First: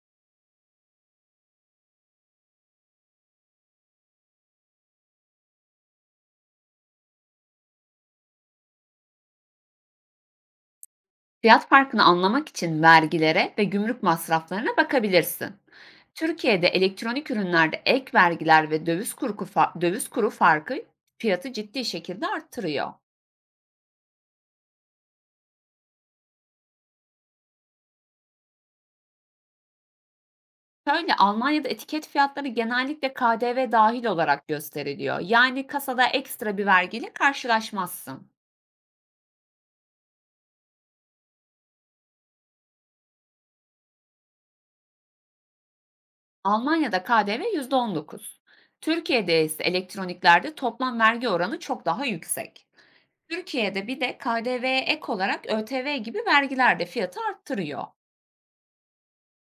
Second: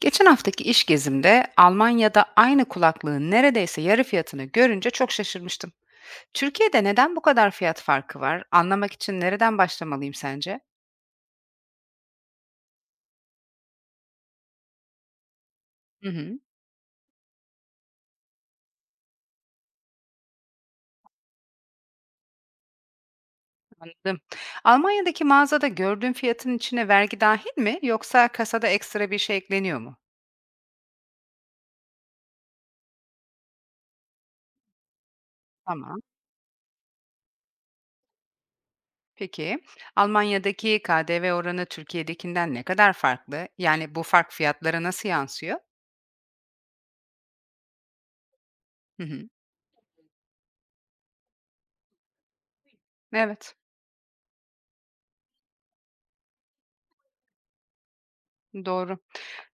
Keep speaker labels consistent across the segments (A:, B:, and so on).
A: Geçen haftaki iş gezimde Almanya'da aynı kulaklığın neredeyse yarı fiyatını görünce çok şaşırmıştım. Türkiye'de neden bu kadar fiyat farkı var? Anlamak için nereden başlamalıyım sence?
B: Fiyat farkını anlamak için vergilere ve gümrük masraflarına bakabilirsin.
A: Hı hı.
B: Türkiye'de elektronik ürünlerde ek vergiler ve döviz kuru, döviz kuru farkı fiyatı ciddi şekilde arttırıyor.
A: Anladım. Almanya'daki mağazada gördüğüm fiyatın içine vergi dahil mi yoksa kasada ekstra bir şey ekleniyor mu?
B: Şöyle, Almanya'da etiket fiyatları genellikle KDV dahil olarak gösteriliyor. Yani
A: Tamam.
B: kasada ekstra bir vergiyle karşılaşmazsın.
A: Peki, Almanya'daki KDV oranı Türkiye'dekinden ne kadar farklı? Yani bu fark fiyatlara nasıl yansıyor?
B: Almanya'da KDV dokuz.
A: Hı hı.
B: Türkiye'de ise elektroniklerde toplam vergi oranı çok daha yüksek.
A: Evet,
B: Türkiye'de bir de KDV'ye ek olarak ÖTV gibi vergiler de fiyatı arttırıyor.
A: doğru.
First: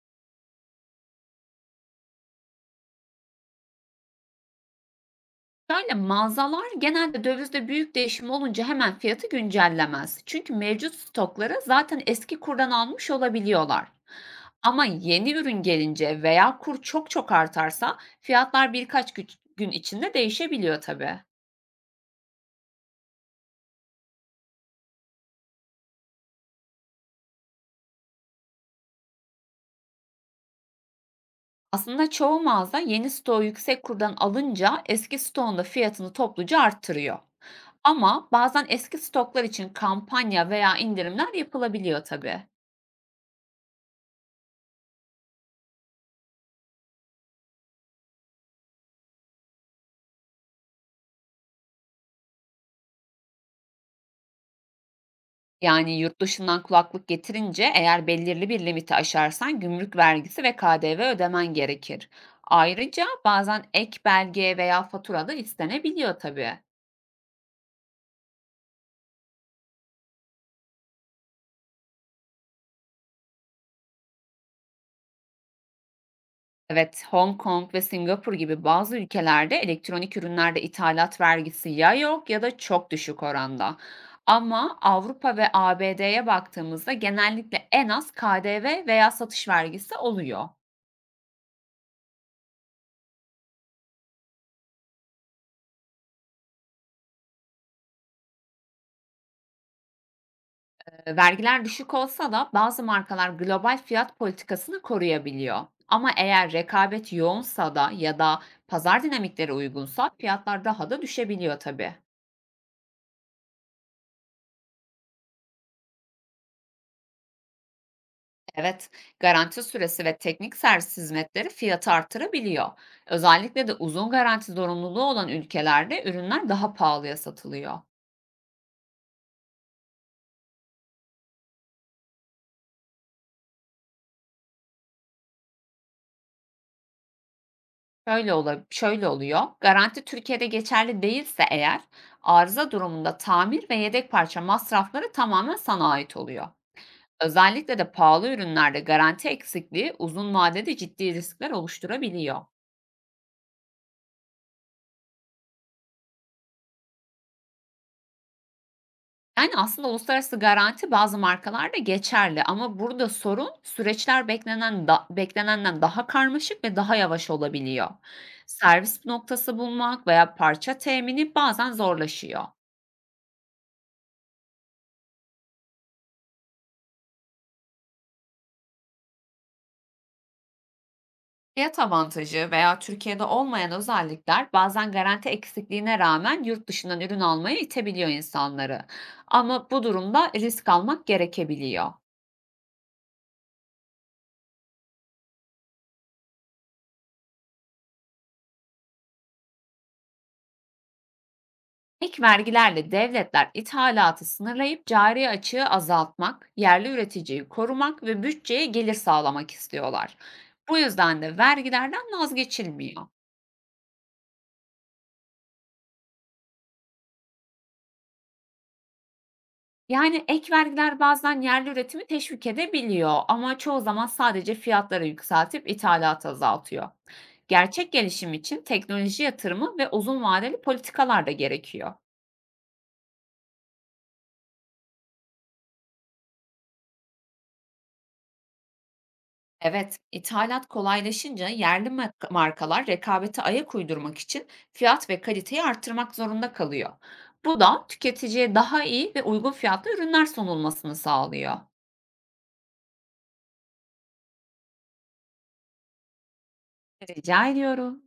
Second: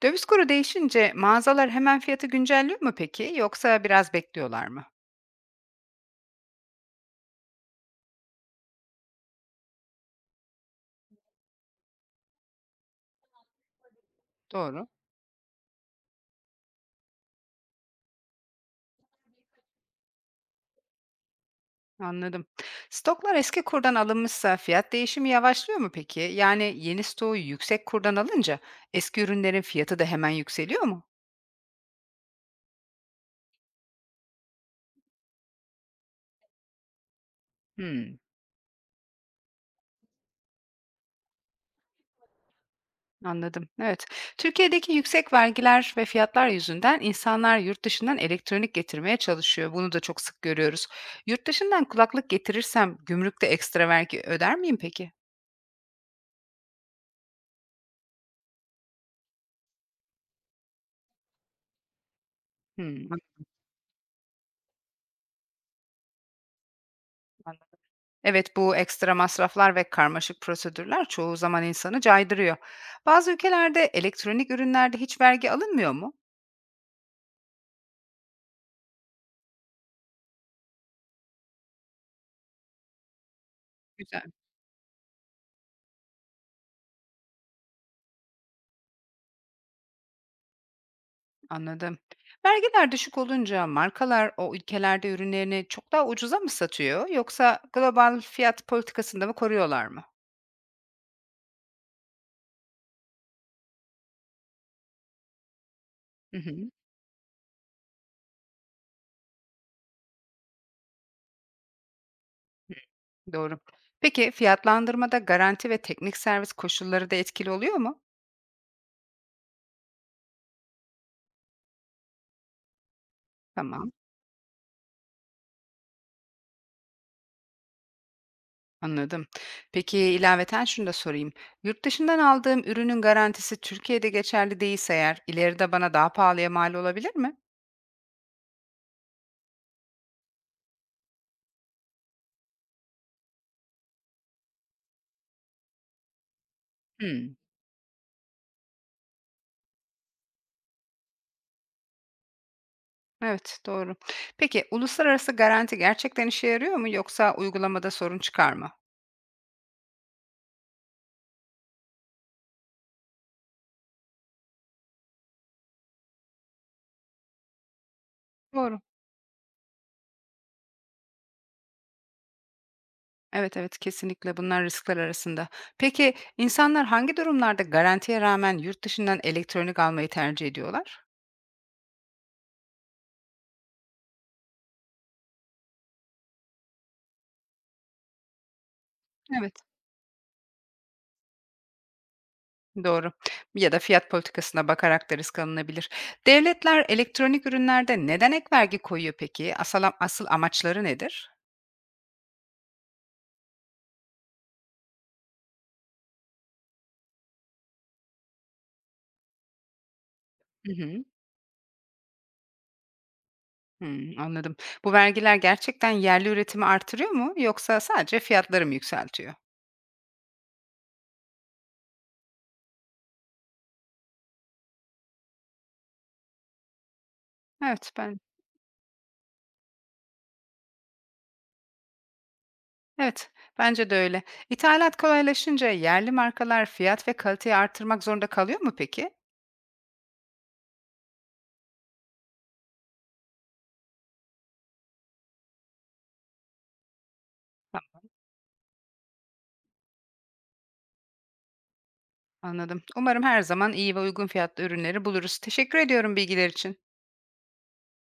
A: Döviz kuru değişince mağazalar hemen fiyatı güncelliyor mu peki, yoksa biraz bekliyorlar mı?
B: Şöyle, mağazalar genelde dövizde büyük değişim olunca hemen fiyatı güncellemez. Çünkü mevcut stokları zaten eski kurdan almış olabiliyorlar. Ama
A: Doğru.
B: yeni ürün gelince veya kur çok çok artarsa fiyatlar birkaç gün içinde değişebiliyor tabii.
A: Anladım. Stoklar eski kurdan alınmışsa fiyat değişimi yavaşlıyor mu peki? Yani yeni stoğu yüksek kurdan alınca eski ürünlerin fiyatı da hemen yükseliyor mu?
B: Aslında çoğu mağaza yeni stoğu yüksek kurdan alınca eski stoğun da fiyatını topluca arttırıyor.
A: Hmm,
B: Ama bazen eski stoklar için kampanya veya indirimler yapılabiliyor tabii.
A: anladım. Evet. Türkiye'deki yüksek vergiler ve fiyatlar yüzünden insanlar yurt dışından elektronik getirmeye çalışıyor. Bunu da çok sık görüyoruz. Yurt dışından kulaklık getirirsem gümrükte ekstra vergi öder miyim peki?
B: Yani yurt dışından kulaklık getirince, eğer belirli bir limiti aşarsan, gümrük vergisi ve KDV ödemen gerekir.
A: Hmm,
B: Ayrıca
A: anladım.
B: bazen ek belge veya fatura da istenebiliyor tabii.
A: Evet, bu ekstra masraflar ve karmaşık prosedürler çoğu zaman insanı caydırıyor. Bazı ülkelerde elektronik ürünlerde hiç vergi alınmıyor mu?
B: Evet, Hong Kong ve Singapur gibi bazı ülkelerde elektronik ürünlerde ithalat vergisi ya yok ya da çok düşük oranda.
A: Güzel,
B: Ama Avrupa ve ABD'ye baktığımızda genellikle en az KDV veya satış vergisi oluyor.
A: anladım. Vergiler düşük olunca markalar o ülkelerde ürünlerini çok daha ucuza mı satıyor, yoksa global fiyat politikasında mı koruyorlar mı?
B: Vergiler düşük olsa da bazı markalar global fiyat politikasını koruyabiliyor. Ama
A: Hı
B: eğer
A: hı,
B: rekabet yoğunsa da ya da pazar dinamikleri uygunsa fiyatlar daha da düşebiliyor tabii.
A: doğru. Peki fiyatlandırmada garanti ve teknik servis koşulları da etkili oluyor mu?
B: Evet, garanti süresi ve teknik servis hizmetleri fiyatı artırabiliyor. Özellikle de
A: Tamam.
B: uzun garanti zorunluluğu olan ülkelerde ürünler daha pahalıya satılıyor.
A: Anladım. Peki, ilaveten şunu da sorayım. Yurt dışından aldığım ürünün garantisi Türkiye'de geçerli değilse eğer, ileride bana daha pahalıya mal olabilir mi?
B: Şöyle oluyor. Garanti Türkiye'de geçerli değilse eğer, arıza durumunda tamir ve yedek parça masrafları tamamen sana ait oluyor.
A: Hmm,
B: Özellikle de pahalı ürünlerde garanti eksikliği uzun vadede ciddi riskler oluşturabiliyor.
A: evet doğru. Peki uluslararası garanti gerçekten işe yarıyor mu, yoksa uygulamada sorun çıkar mı?
B: Yani, aslında uluslararası garanti bazı markalarda geçerli ama burada sorun, süreçler beklenenden daha karmaşık ve daha yavaş olabiliyor.
A: Doğru.
B: Servis noktası bulmak veya parça temini bazen zorlaşıyor.
A: Evet evet, kesinlikle bunlar riskler arasında. Peki insanlar hangi durumlarda garantiye rağmen yurt dışından elektronik almayı tercih ediyorlar?
B: Fiyat avantajı veya Türkiye'de olmayan özellikler bazen garanti eksikliğine rağmen yurt dışından ürün almaya itebiliyor insanları.
A: Evet.
B: Ama bu durumda risk almak gerekebiliyor.
A: Doğru. Ya da fiyat politikasına bakarak da risk alınabilir. Devletler elektronik ürünlerde neden ek vergi koyuyor peki? Asıl amaçları nedir?
B: Ek vergilerle devletler ithalatı sınırlayıp cari açığı azaltmak, yerli üreticiyi korumak ve bütçeye gelir sağlamak istiyorlar.
A: Hı
B: Bu
A: hı.
B: yüzden de vergilerden vazgeçilmiyor.
A: Hmm, anladım. Bu vergiler gerçekten yerli üretimi artırıyor mu, yoksa sadece fiyatları mı yükseltiyor?
B: Yani ek vergiler bazen yerli üretimi teşvik edebiliyor ama çoğu zaman sadece fiyatları yükseltip ithalatı azaltıyor.
A: Evet
B: Gerçek
A: ben
B: gelişim için teknoloji yatırımı ve uzun vadeli politikalar da gerekiyor.
A: evet, bence de öyle. İthalat kolaylaşınca yerli markalar fiyat ve kaliteyi artırmak zorunda kalıyor mu peki?
B: Evet, ithalat kolaylaşınca yerli markalar rekabete ayak uydurmak için fiyat ve kaliteyi arttırmak zorunda kalıyor. Bu
A: Ha,
B: da tüketiciye daha iyi ve uygun fiyatlı ürünler sunulmasını sağlıyor.
A: anladım. Umarım her zaman iyi ve uygun fiyatlı ürünleri buluruz. Teşekkür ediyorum bilgiler için.
B: Rica ediyorum.